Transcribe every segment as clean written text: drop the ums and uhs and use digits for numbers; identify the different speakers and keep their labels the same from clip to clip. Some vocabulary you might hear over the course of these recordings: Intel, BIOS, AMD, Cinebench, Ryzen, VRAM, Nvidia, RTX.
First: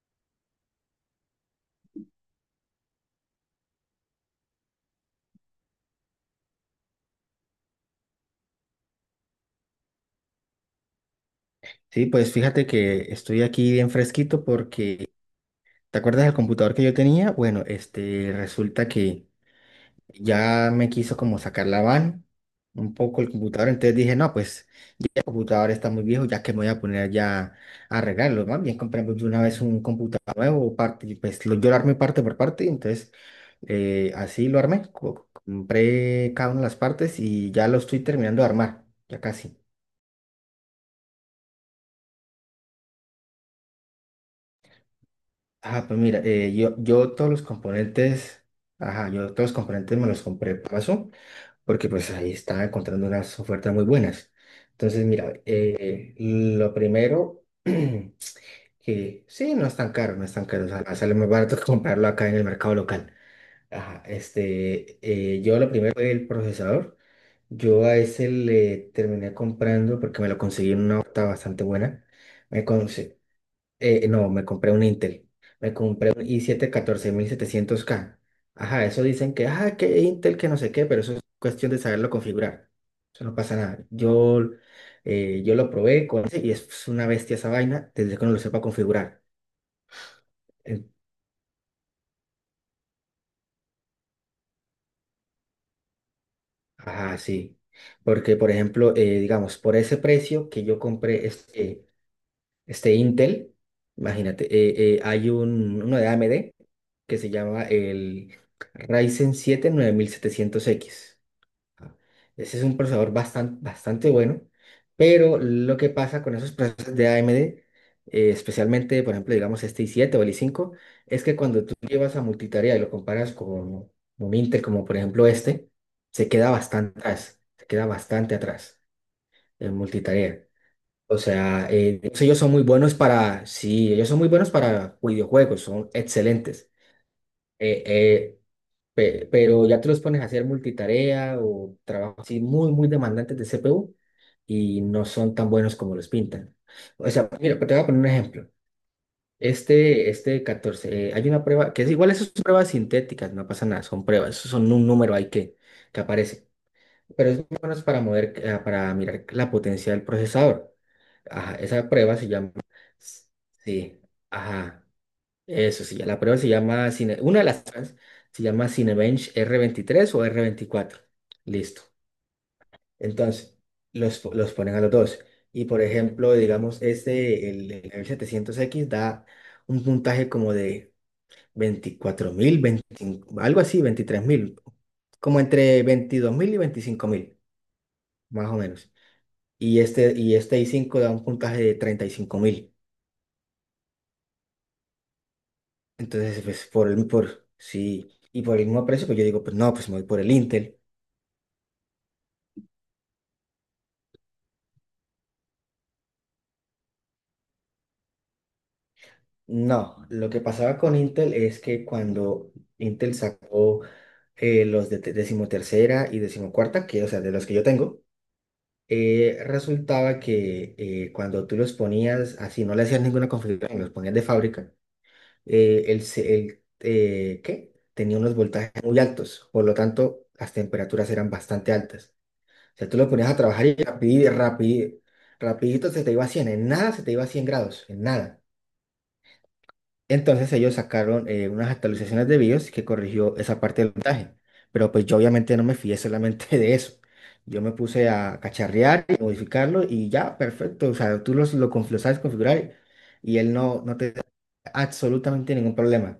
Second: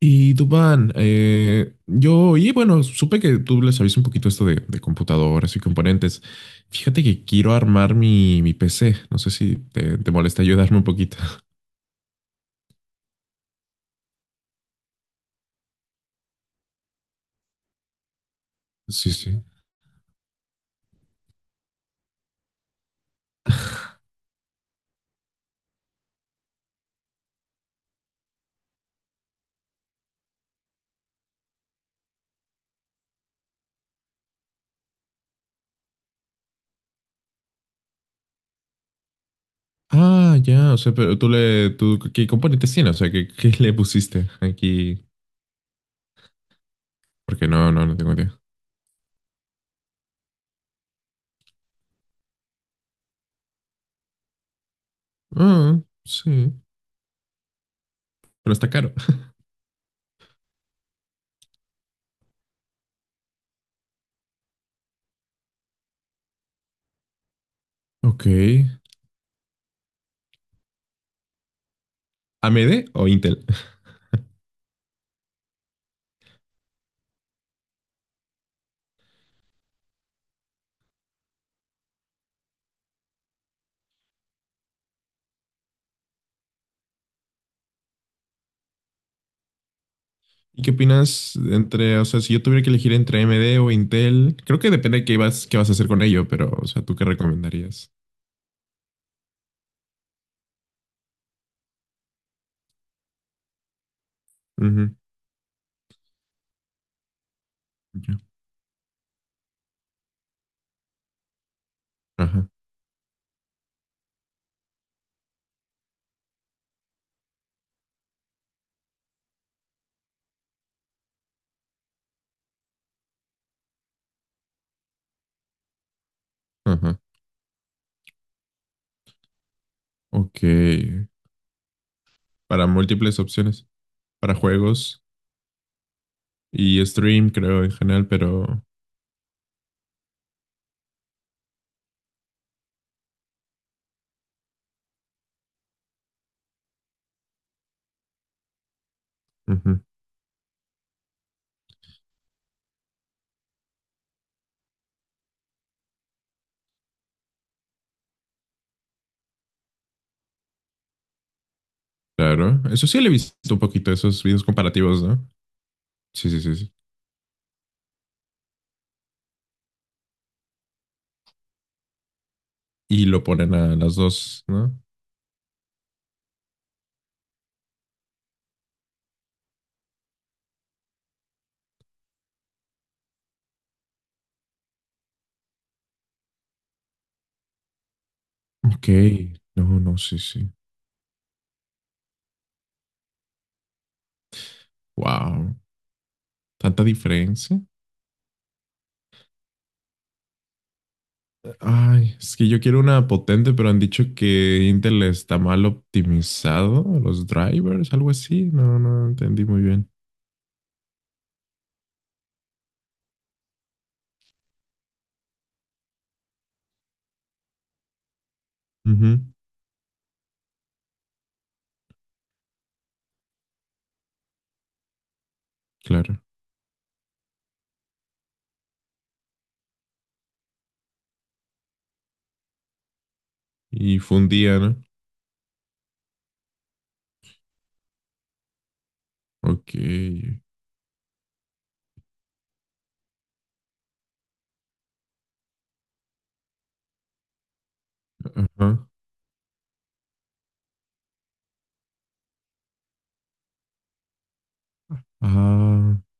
Speaker 1: Y Dubán, yo, y bueno, supe que tú le sabías un poquito esto de, computadoras y componentes. Fíjate que quiero armar mi, PC. No sé si te molesta ayudarme un poquito.
Speaker 2: Sí, pues fíjate que estoy aquí bien fresquito porque, ¿te acuerdas del computador que yo tenía? Bueno, este, resulta
Speaker 1: Sí,
Speaker 2: que
Speaker 1: sí.
Speaker 2: ya me quiso como sacar la van un poco el computador, entonces dije, no, pues el computador está muy viejo, ya que me voy a poner ya a arreglarlo, más bien compramos de una vez un computador nuevo, parte, y pues lo, yo lo armé parte por parte, entonces así lo armé, compré cada una de las partes y ya lo estoy terminando de armar, ya casi.
Speaker 1: Ah, ya, o sea, pero ¿qué componentes tiene? O sea, ¿qué le pusiste aquí?
Speaker 2: Ah, pues mira, yo todos los
Speaker 1: Porque no tengo idea.
Speaker 2: componentes, ajá, yo todos los componentes me los compré paso, porque pues ahí estaba encontrando unas ofertas muy buenas. Entonces, mira,
Speaker 1: Ah, sí,
Speaker 2: lo primero, que
Speaker 1: pero está caro.
Speaker 2: sí, no es tan caro, no es tan caro, o sea, sale más barato que comprarlo acá en el mercado local. Ajá, yo lo primero fue el procesador. Yo a
Speaker 1: Ok.
Speaker 2: ese le terminé comprando porque me lo conseguí en una oferta bastante buena. Me,
Speaker 1: ¿AMD o
Speaker 2: conse-
Speaker 1: Intel?
Speaker 2: no, me compré un Intel. Me compré un i7-14700K. Ajá, eso dicen que, que Intel, que no sé qué, pero eso es cuestión de saberlo configurar. Eso no pasa nada. Yo lo probé con ese y es una bestia esa vaina desde que uno lo sepa configurar.
Speaker 1: ¿Y qué
Speaker 2: En-
Speaker 1: opinas entre, o sea, si yo tuviera que elegir entre AMD o Intel? Creo que depende de qué vas a hacer con ello, pero, o sea, ¿tú qué
Speaker 2: Ajá, sí.
Speaker 1: recomendarías?
Speaker 2: Porque, por ejemplo, digamos, por ese precio que yo compré este Intel, imagínate,
Speaker 1: Ujú,
Speaker 2: hay uno de AMD que se llama
Speaker 1: ya.
Speaker 2: el Ryzen 7 9700X. Ajá.
Speaker 1: Ajá,
Speaker 2: Ese es un procesador bastante, bastante bueno, pero lo que pasa con esos procesadores de AMD, especialmente, por ejemplo, digamos este i7 o el i5, es que cuando tú llevas a multitarea y lo comparas con un Intel como por ejemplo este, se queda
Speaker 1: ajá.
Speaker 2: bastante atrás, se queda bastante atrás en multitarea.
Speaker 1: Ok.
Speaker 2: O sea, ellos son muy
Speaker 1: Para
Speaker 2: buenos
Speaker 1: múltiples
Speaker 2: para,
Speaker 1: opciones,
Speaker 2: sí, ellos son muy
Speaker 1: para
Speaker 2: buenos para
Speaker 1: juegos
Speaker 2: videojuegos, son excelentes.
Speaker 1: y stream, creo, en
Speaker 2: Eh,
Speaker 1: general,
Speaker 2: eh,
Speaker 1: pero...
Speaker 2: pero ya te los pones a hacer multitarea o trabajos así muy, muy demandantes de CPU y no son tan buenos como los pintan. O sea, mira, te voy a poner un ejemplo.
Speaker 1: Ujú.
Speaker 2: Este 14, hay una prueba que es igual, esas son pruebas sintéticas, no pasa nada, son pruebas, eso son un número ahí que aparece pero es más o menos para mirar la potencia del procesador. Ajá, esa prueba se llama...
Speaker 1: Claro. Eso sí, le he visto un poquito
Speaker 2: Sí,
Speaker 1: esos videos
Speaker 2: ajá,
Speaker 1: comparativos, ¿no?
Speaker 2: eso sí, la
Speaker 1: Sí,
Speaker 2: prueba
Speaker 1: sí,
Speaker 2: se
Speaker 1: sí, sí.
Speaker 2: llama... una de las pruebas se llama Cinebench R23 o R24. Listo.
Speaker 1: Y lo ponen
Speaker 2: Entonces,
Speaker 1: a las dos,
Speaker 2: los ponen
Speaker 1: ¿no?
Speaker 2: a los dos. Y por ejemplo, digamos, el R700X da un puntaje como de 24.000 25 algo así, 23.000, como entre 22.000 y 25.000 más o
Speaker 1: Ok.
Speaker 2: menos,
Speaker 1: No,
Speaker 2: y
Speaker 1: no,
Speaker 2: este,
Speaker 1: sí, sí.
Speaker 2: i5 da un puntaje de 35.000.
Speaker 1: Wow.
Speaker 2: Entonces, pues
Speaker 1: ¿Tanta
Speaker 2: por el, por,
Speaker 1: diferencia?
Speaker 2: sí, y por el mismo precio, pues yo digo, pues no, pues me voy por el Intel.
Speaker 1: Ay, es que yo quiero una potente, pero han dicho que Intel está mal optimizado, los drivers, algo así. No entendí muy bien.
Speaker 2: No, lo que pasaba con Intel es que cuando Intel sacó los de decimotercera y decimocuarta, que, o sea, de los que yo tengo,
Speaker 1: Ujú,
Speaker 2: resultaba que cuando tú los ponías así, no le hacías ninguna configuración, los ponías de fábrica, el,
Speaker 1: claro.
Speaker 2: se- el, ¿qué? Tenía unos voltajes muy altos, por lo tanto, las temperaturas eran bastante altas. O sea, tú lo ponías a trabajar y
Speaker 1: Y
Speaker 2: rapidito,
Speaker 1: fundía, ¿no?
Speaker 2: rapidito, rapidito se te iba a 100, en nada se te iba a 100 grados, en nada.
Speaker 1: Ok.
Speaker 2: Entonces ellos sacaron unas actualizaciones de BIOS que corrigió esa parte del voltaje. Pero pues yo obviamente no me fié solamente de eso. Yo me puse a
Speaker 1: Ajá.
Speaker 2: cacharrear y modificarlo y ya, perfecto. O sea, tú lo sabes configurar y él no te da absolutamente ningún
Speaker 1: Ah,
Speaker 2: problema.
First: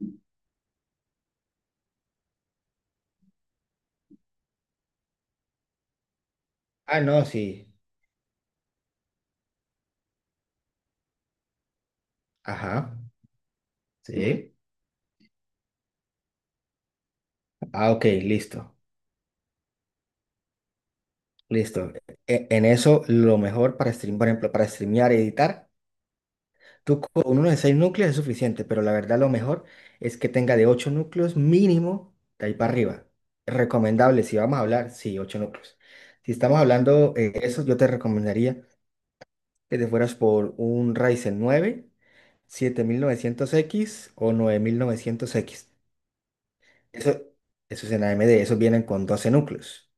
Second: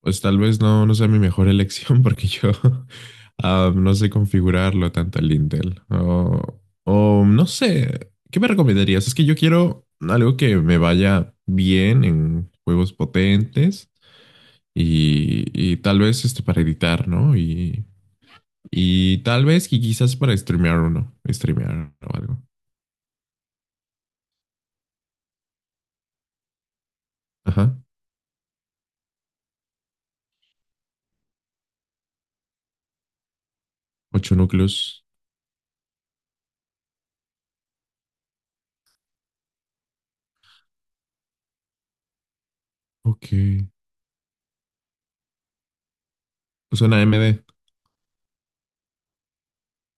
Speaker 1: pues tal vez no sea mi mejor elección porque yo no sé configurarlo tanto el Intel. O,
Speaker 2: Ah, no,
Speaker 1: o
Speaker 2: sí.
Speaker 1: no sé, ¿qué me recomendarías? Es que yo quiero algo que me vaya bien en juegos
Speaker 2: Ajá,
Speaker 1: potentes.
Speaker 2: sí.
Speaker 1: Y tal vez este para editar, ¿no? Y,
Speaker 2: Ah, ok, listo,
Speaker 1: y tal vez y quizás para
Speaker 2: listo.
Speaker 1: streamear o algo.
Speaker 2: En eso, lo mejor para stream, por ejemplo, para streamear y editar, tú con uno de seis
Speaker 1: Ajá,
Speaker 2: núcleos es suficiente, pero la verdad lo mejor es que tenga de 8 núcleos mínimo de ahí para arriba. Recomendable, si
Speaker 1: ocho
Speaker 2: vamos a hablar,
Speaker 1: núcleos.
Speaker 2: sí, 8 núcleos. Si estamos hablando de eso, yo te recomendaría que te fueras por un Ryzen nueve siete mil
Speaker 1: Ok.
Speaker 2: novecientos x o nueve mil novecientos x
Speaker 1: Usa una
Speaker 2: Eso,
Speaker 1: AMD,
Speaker 2: eso es en AMD, esos vienen con 12 núcleos.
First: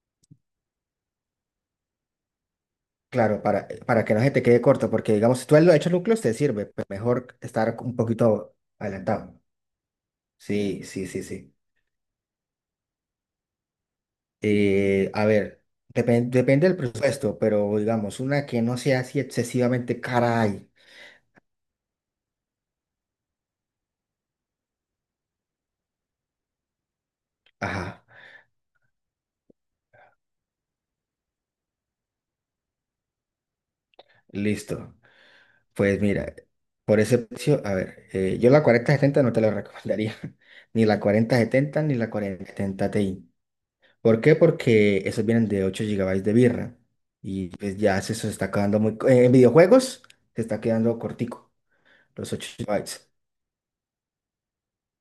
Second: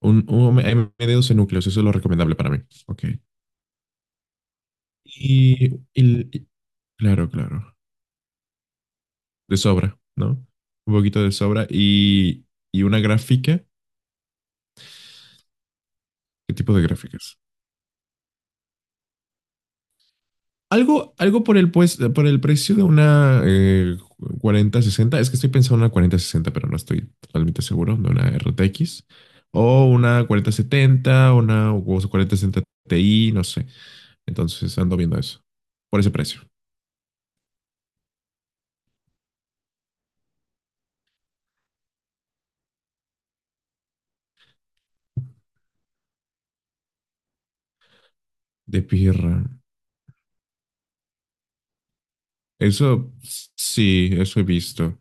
Speaker 1: un AMD 12 núcleos, eso es lo recomendable para mí. Ok.
Speaker 2: Claro, para que no se te quede corto, porque digamos, si tú
Speaker 1: Y,
Speaker 2: lo has hecho núcleos, te
Speaker 1: y- y-
Speaker 2: sirve, pero
Speaker 1: claro,
Speaker 2: mejor estar
Speaker 1: claro,
Speaker 2: un poquito adelantado.
Speaker 1: de sobra, ¿no?
Speaker 2: Sí,
Speaker 1: Un
Speaker 2: sí,
Speaker 1: poquito
Speaker 2: sí,
Speaker 1: de
Speaker 2: sí.
Speaker 1: sobra y una gráfica.
Speaker 2: A ver,
Speaker 1: ¿Qué
Speaker 2: depende
Speaker 1: tipo
Speaker 2: del
Speaker 1: de
Speaker 2: presupuesto,
Speaker 1: gráficas?
Speaker 2: pero digamos, una que no sea así excesivamente caray.
Speaker 1: Algo, pues, por el precio de una cuarenta sesenta. Es que estoy pensando en una cuarenta sesenta, pero no estoy totalmente seguro.
Speaker 2: Ajá,
Speaker 1: De una RTX. O una cuarenta setenta una o 4060 Ti, no sé. Entonces
Speaker 2: listo.
Speaker 1: ando viendo eso. Por
Speaker 2: Pues
Speaker 1: ese
Speaker 2: mira,
Speaker 1: precio.
Speaker 2: por ese precio, a ver, yo la 4070 no te la recomendaría, ni la 4070 ni la 4070 Ti. ¿Por qué? Porque esos vienen de 8 GB de birra. Y pues ya eso se está quedando
Speaker 1: De
Speaker 2: muy... En
Speaker 1: pirra.
Speaker 2: videojuegos se está quedando cortico, los 8 GB.
Speaker 1: Eso sí, eso he visto.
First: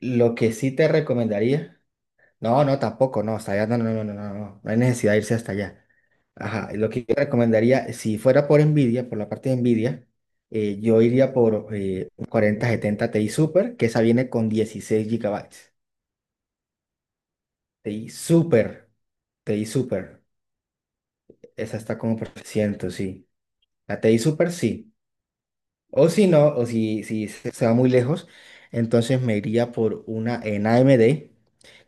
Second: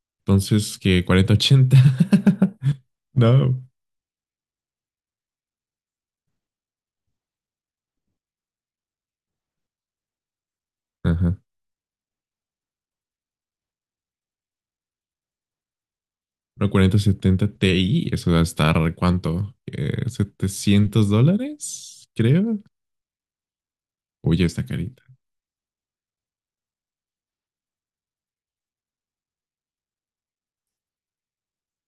Speaker 2: Lo que sí
Speaker 1: Entonces,
Speaker 2: te
Speaker 1: ¿que cuarenta
Speaker 2: recomendaría...
Speaker 1: ochenta?
Speaker 2: No, no, tampoco, no, hasta
Speaker 1: No.
Speaker 2: allá, no, no, no, no, no, no, no hay necesidad de irse hasta allá. Ajá, y lo que yo recomendaría, si fuera por Nvidia, por la parte de Nvidia, yo iría
Speaker 1: Ajá.
Speaker 2: por un 4070 Ti Super, que esa viene con 16 GB.
Speaker 1: Una cuarenta setenta
Speaker 2: Ti
Speaker 1: Ti, eso va a
Speaker 2: Super,
Speaker 1: estar, ¿cuánto?
Speaker 2: Ti Super,
Speaker 1: 700
Speaker 2: esa está
Speaker 1: dólares,
Speaker 2: como por
Speaker 1: creo.
Speaker 2: ciento sí. La Ti
Speaker 1: Oye,
Speaker 2: Super
Speaker 1: esta
Speaker 2: sí.
Speaker 1: carita.
Speaker 2: O si no, o si se va muy lejos, entonces me iría por una en AMD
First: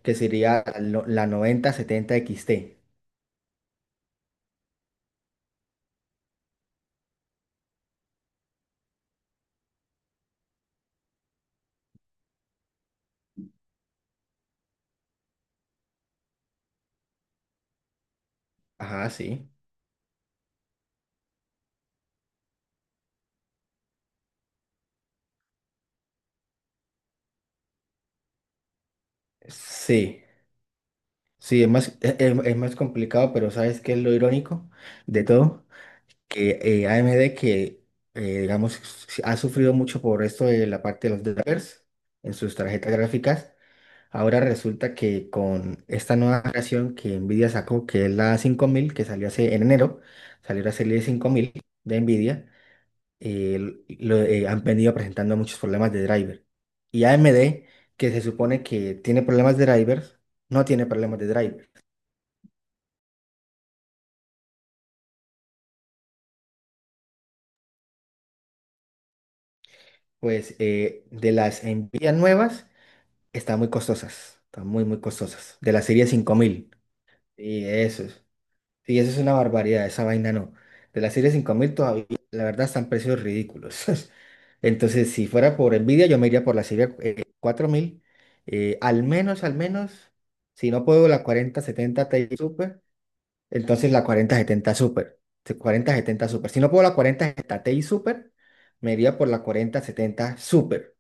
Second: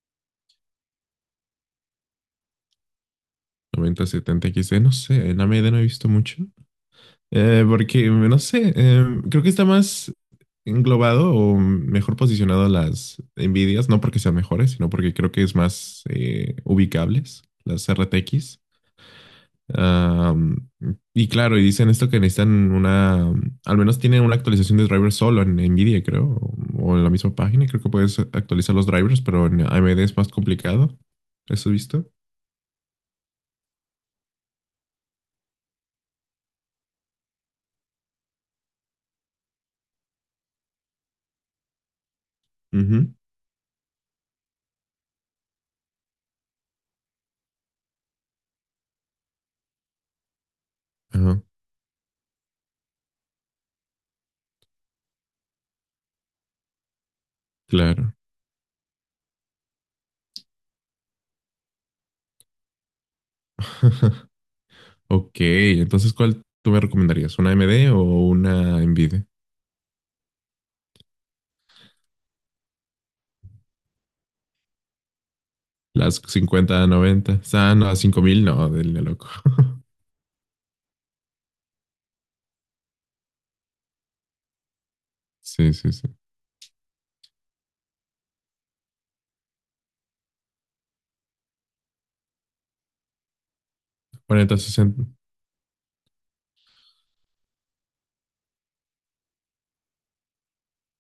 Speaker 2: que sería la 9070 XT.
Speaker 1: Noventa setenta x XD, no sé, en AMD no he visto mucho. Porque, no sé, creo que está más englobado o mejor posicionado las Nvidias, no porque sean mejores, sino porque creo que es más ubicables las RTX.
Speaker 2: Ajá, sí.
Speaker 1: Ah, y claro, y dicen esto que necesitan al menos tienen una actualización de drivers solo en Nvidia, creo, o en la misma página, creo que puedes actualizar los drivers, pero en AMD es
Speaker 2: Sí,
Speaker 1: más complicado.
Speaker 2: sí, es
Speaker 1: ¿Eso he
Speaker 2: más,
Speaker 1: visto?
Speaker 2: es, es más complicado, pero ¿sabes qué es lo irónico de todo? Que AMD que digamos, ha sufrido mucho por esto de la parte de los drivers en sus tarjetas
Speaker 1: Ujú.
Speaker 2: gráficas. Ahora resulta que con esta nueva generación que Nvidia sacó, que es la 5000, que salió hace en enero, salió la serie
Speaker 1: Ajá,
Speaker 2: 5000 de Nvidia, eh, han venido presentando muchos problemas de driver. Y AMD, que
Speaker 1: claro.
Speaker 2: se supone que tiene problemas de drivers, no tiene problemas de driver.
Speaker 1: Ok, entonces, ¿cuál tú me recomendarías? ¿Una AMD o una Nvidia?
Speaker 2: Pues de las Nvidia nuevas, están muy costosas, están muy, muy costosas. De la serie
Speaker 1: Las
Speaker 2: 5000.
Speaker 1: 50, 90.
Speaker 2: Y
Speaker 1: Ah, no,
Speaker 2: eso
Speaker 1: cinco
Speaker 2: es.
Speaker 1: mil? No, del
Speaker 2: Sí, eso es
Speaker 1: loco.
Speaker 2: una barbaridad, esa vaina no. De la serie 5000 todavía, la verdad, están precios ridículos. Entonces, si fuera
Speaker 1: Sí,
Speaker 2: por
Speaker 1: sí,
Speaker 2: Nvidia,
Speaker 1: sí.
Speaker 2: yo me iría por la serie 4000. Al menos, al menos, si no puedo la 4070 Ti Super, entonces la cuarenta
Speaker 1: Cuarenta,
Speaker 2: setenta
Speaker 1: sesenta.
Speaker 2: Super. Sí, 4070 Super. Si no puedo la 4070 Ti Super, me iría por la 4070 Super.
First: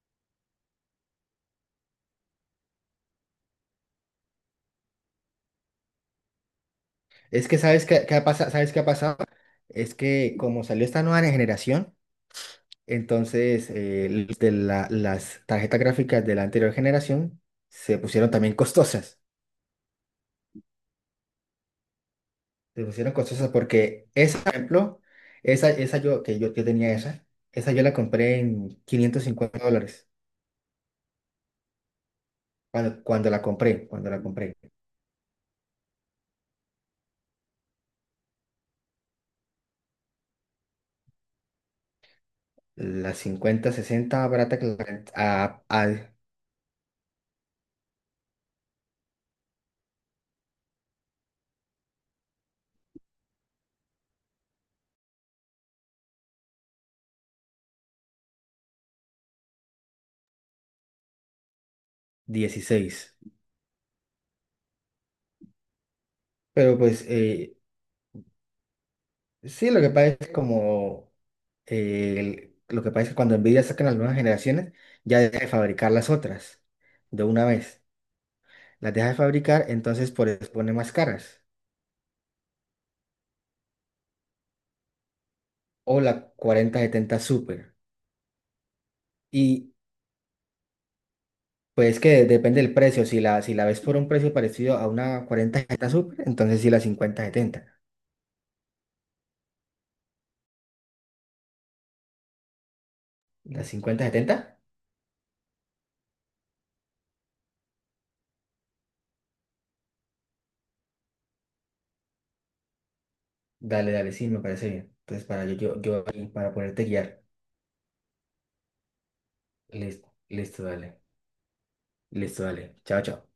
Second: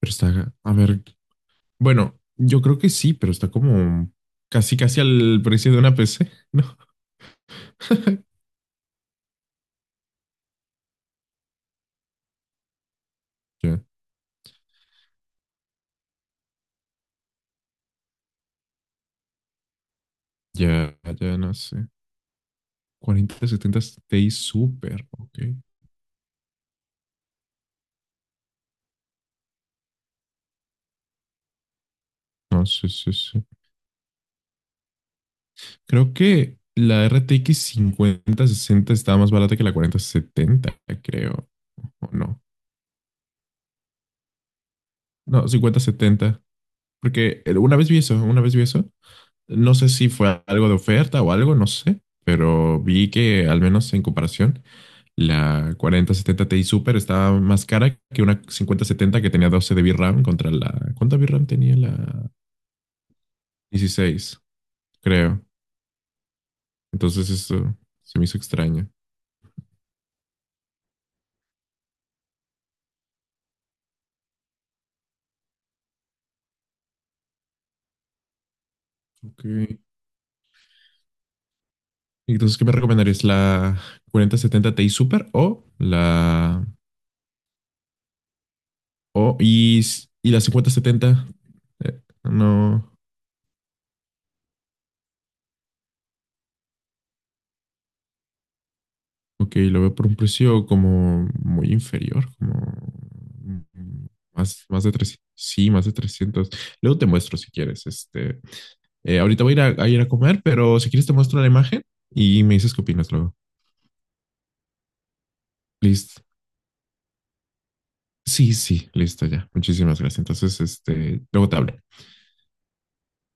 Speaker 1: Pero está, a ver, bueno, yo creo que sí, pero está como casi, casi al precio de una PC, ¿no?
Speaker 2: Es que, ¿sabes qué, qué ¿sabes qué ha pasado? Es que como salió esta nueva generación, entonces,
Speaker 1: Ya,
Speaker 2: las tarjetas gráficas de la anterior generación se pusieron también costosas.
Speaker 1: ya, ya no sé.
Speaker 2: Se pusieron
Speaker 1: 40,
Speaker 2: costosas
Speaker 1: 70,
Speaker 2: porque
Speaker 1: Ti
Speaker 2: esa, por ejemplo,
Speaker 1: Super, ok.
Speaker 2: esa yo, que yo tenía esa, esa yo la compré en $550.
Speaker 1: No, sí,
Speaker 2: Cuando,
Speaker 1: sí,
Speaker 2: cuando la
Speaker 1: sí.
Speaker 2: compré, cuando la compré.
Speaker 1: Creo que la RTX 5060 estaba más barata que la 4070, creo. O no.
Speaker 2: La 5060 barata que la,
Speaker 1: No,
Speaker 2: a, a
Speaker 1: 5070. Porque una vez vi eso, una vez vi eso. No sé si fue algo de oferta o algo, no sé. Pero vi que, al menos en comparación, la 4070 Ti Super estaba más cara que una 5070 que tenía 12 de VRAM contra la. ¿Cuánta VRAM tenía la
Speaker 2: 16.
Speaker 1: 16? Creo.
Speaker 2: Pero pues
Speaker 1: Entonces, eso se me hizo extraño.
Speaker 2: sí, lo que pasa es como lo que pasa es que cuando Nvidia saca las nuevas generaciones, ya deja de fabricar las otras de una vez. Las deja de
Speaker 1: Ok.
Speaker 2: fabricar, entonces por eso pone más caras.
Speaker 1: Entonces, ¿qué me recomendarías? ¿La 4070 Ti Super o
Speaker 2: O la
Speaker 1: la...
Speaker 2: 4070 Super.
Speaker 1: O,
Speaker 2: Y
Speaker 1: y, s- y la 5070?
Speaker 2: pues
Speaker 1: Eh,
Speaker 2: que depende del
Speaker 1: no.
Speaker 2: precio. Si la ves por un precio parecido a una 4070 Super, entonces sí la 5070.
Speaker 1: Ok, lo veo por un precio como muy inferior, como mm,
Speaker 2: ¿La 5070?
Speaker 1: más de 300. Sí, más de 300. Luego te muestro si quieres. Ahorita voy a ir a comer, pero si quieres te muestro la imagen y me dices qué opinas luego.
Speaker 2: Dale, dale, sí, me parece bien. Entonces para yo
Speaker 1: Listo.
Speaker 2: ahí, para poderte guiar.
Speaker 1: Sí, sí, listo ya. Muchísimas
Speaker 2: Listo,
Speaker 1: gracias. Entonces,
Speaker 2: listo, dale.
Speaker 1: luego te hablo.
Speaker 2: Listo, dale. Chao, chao.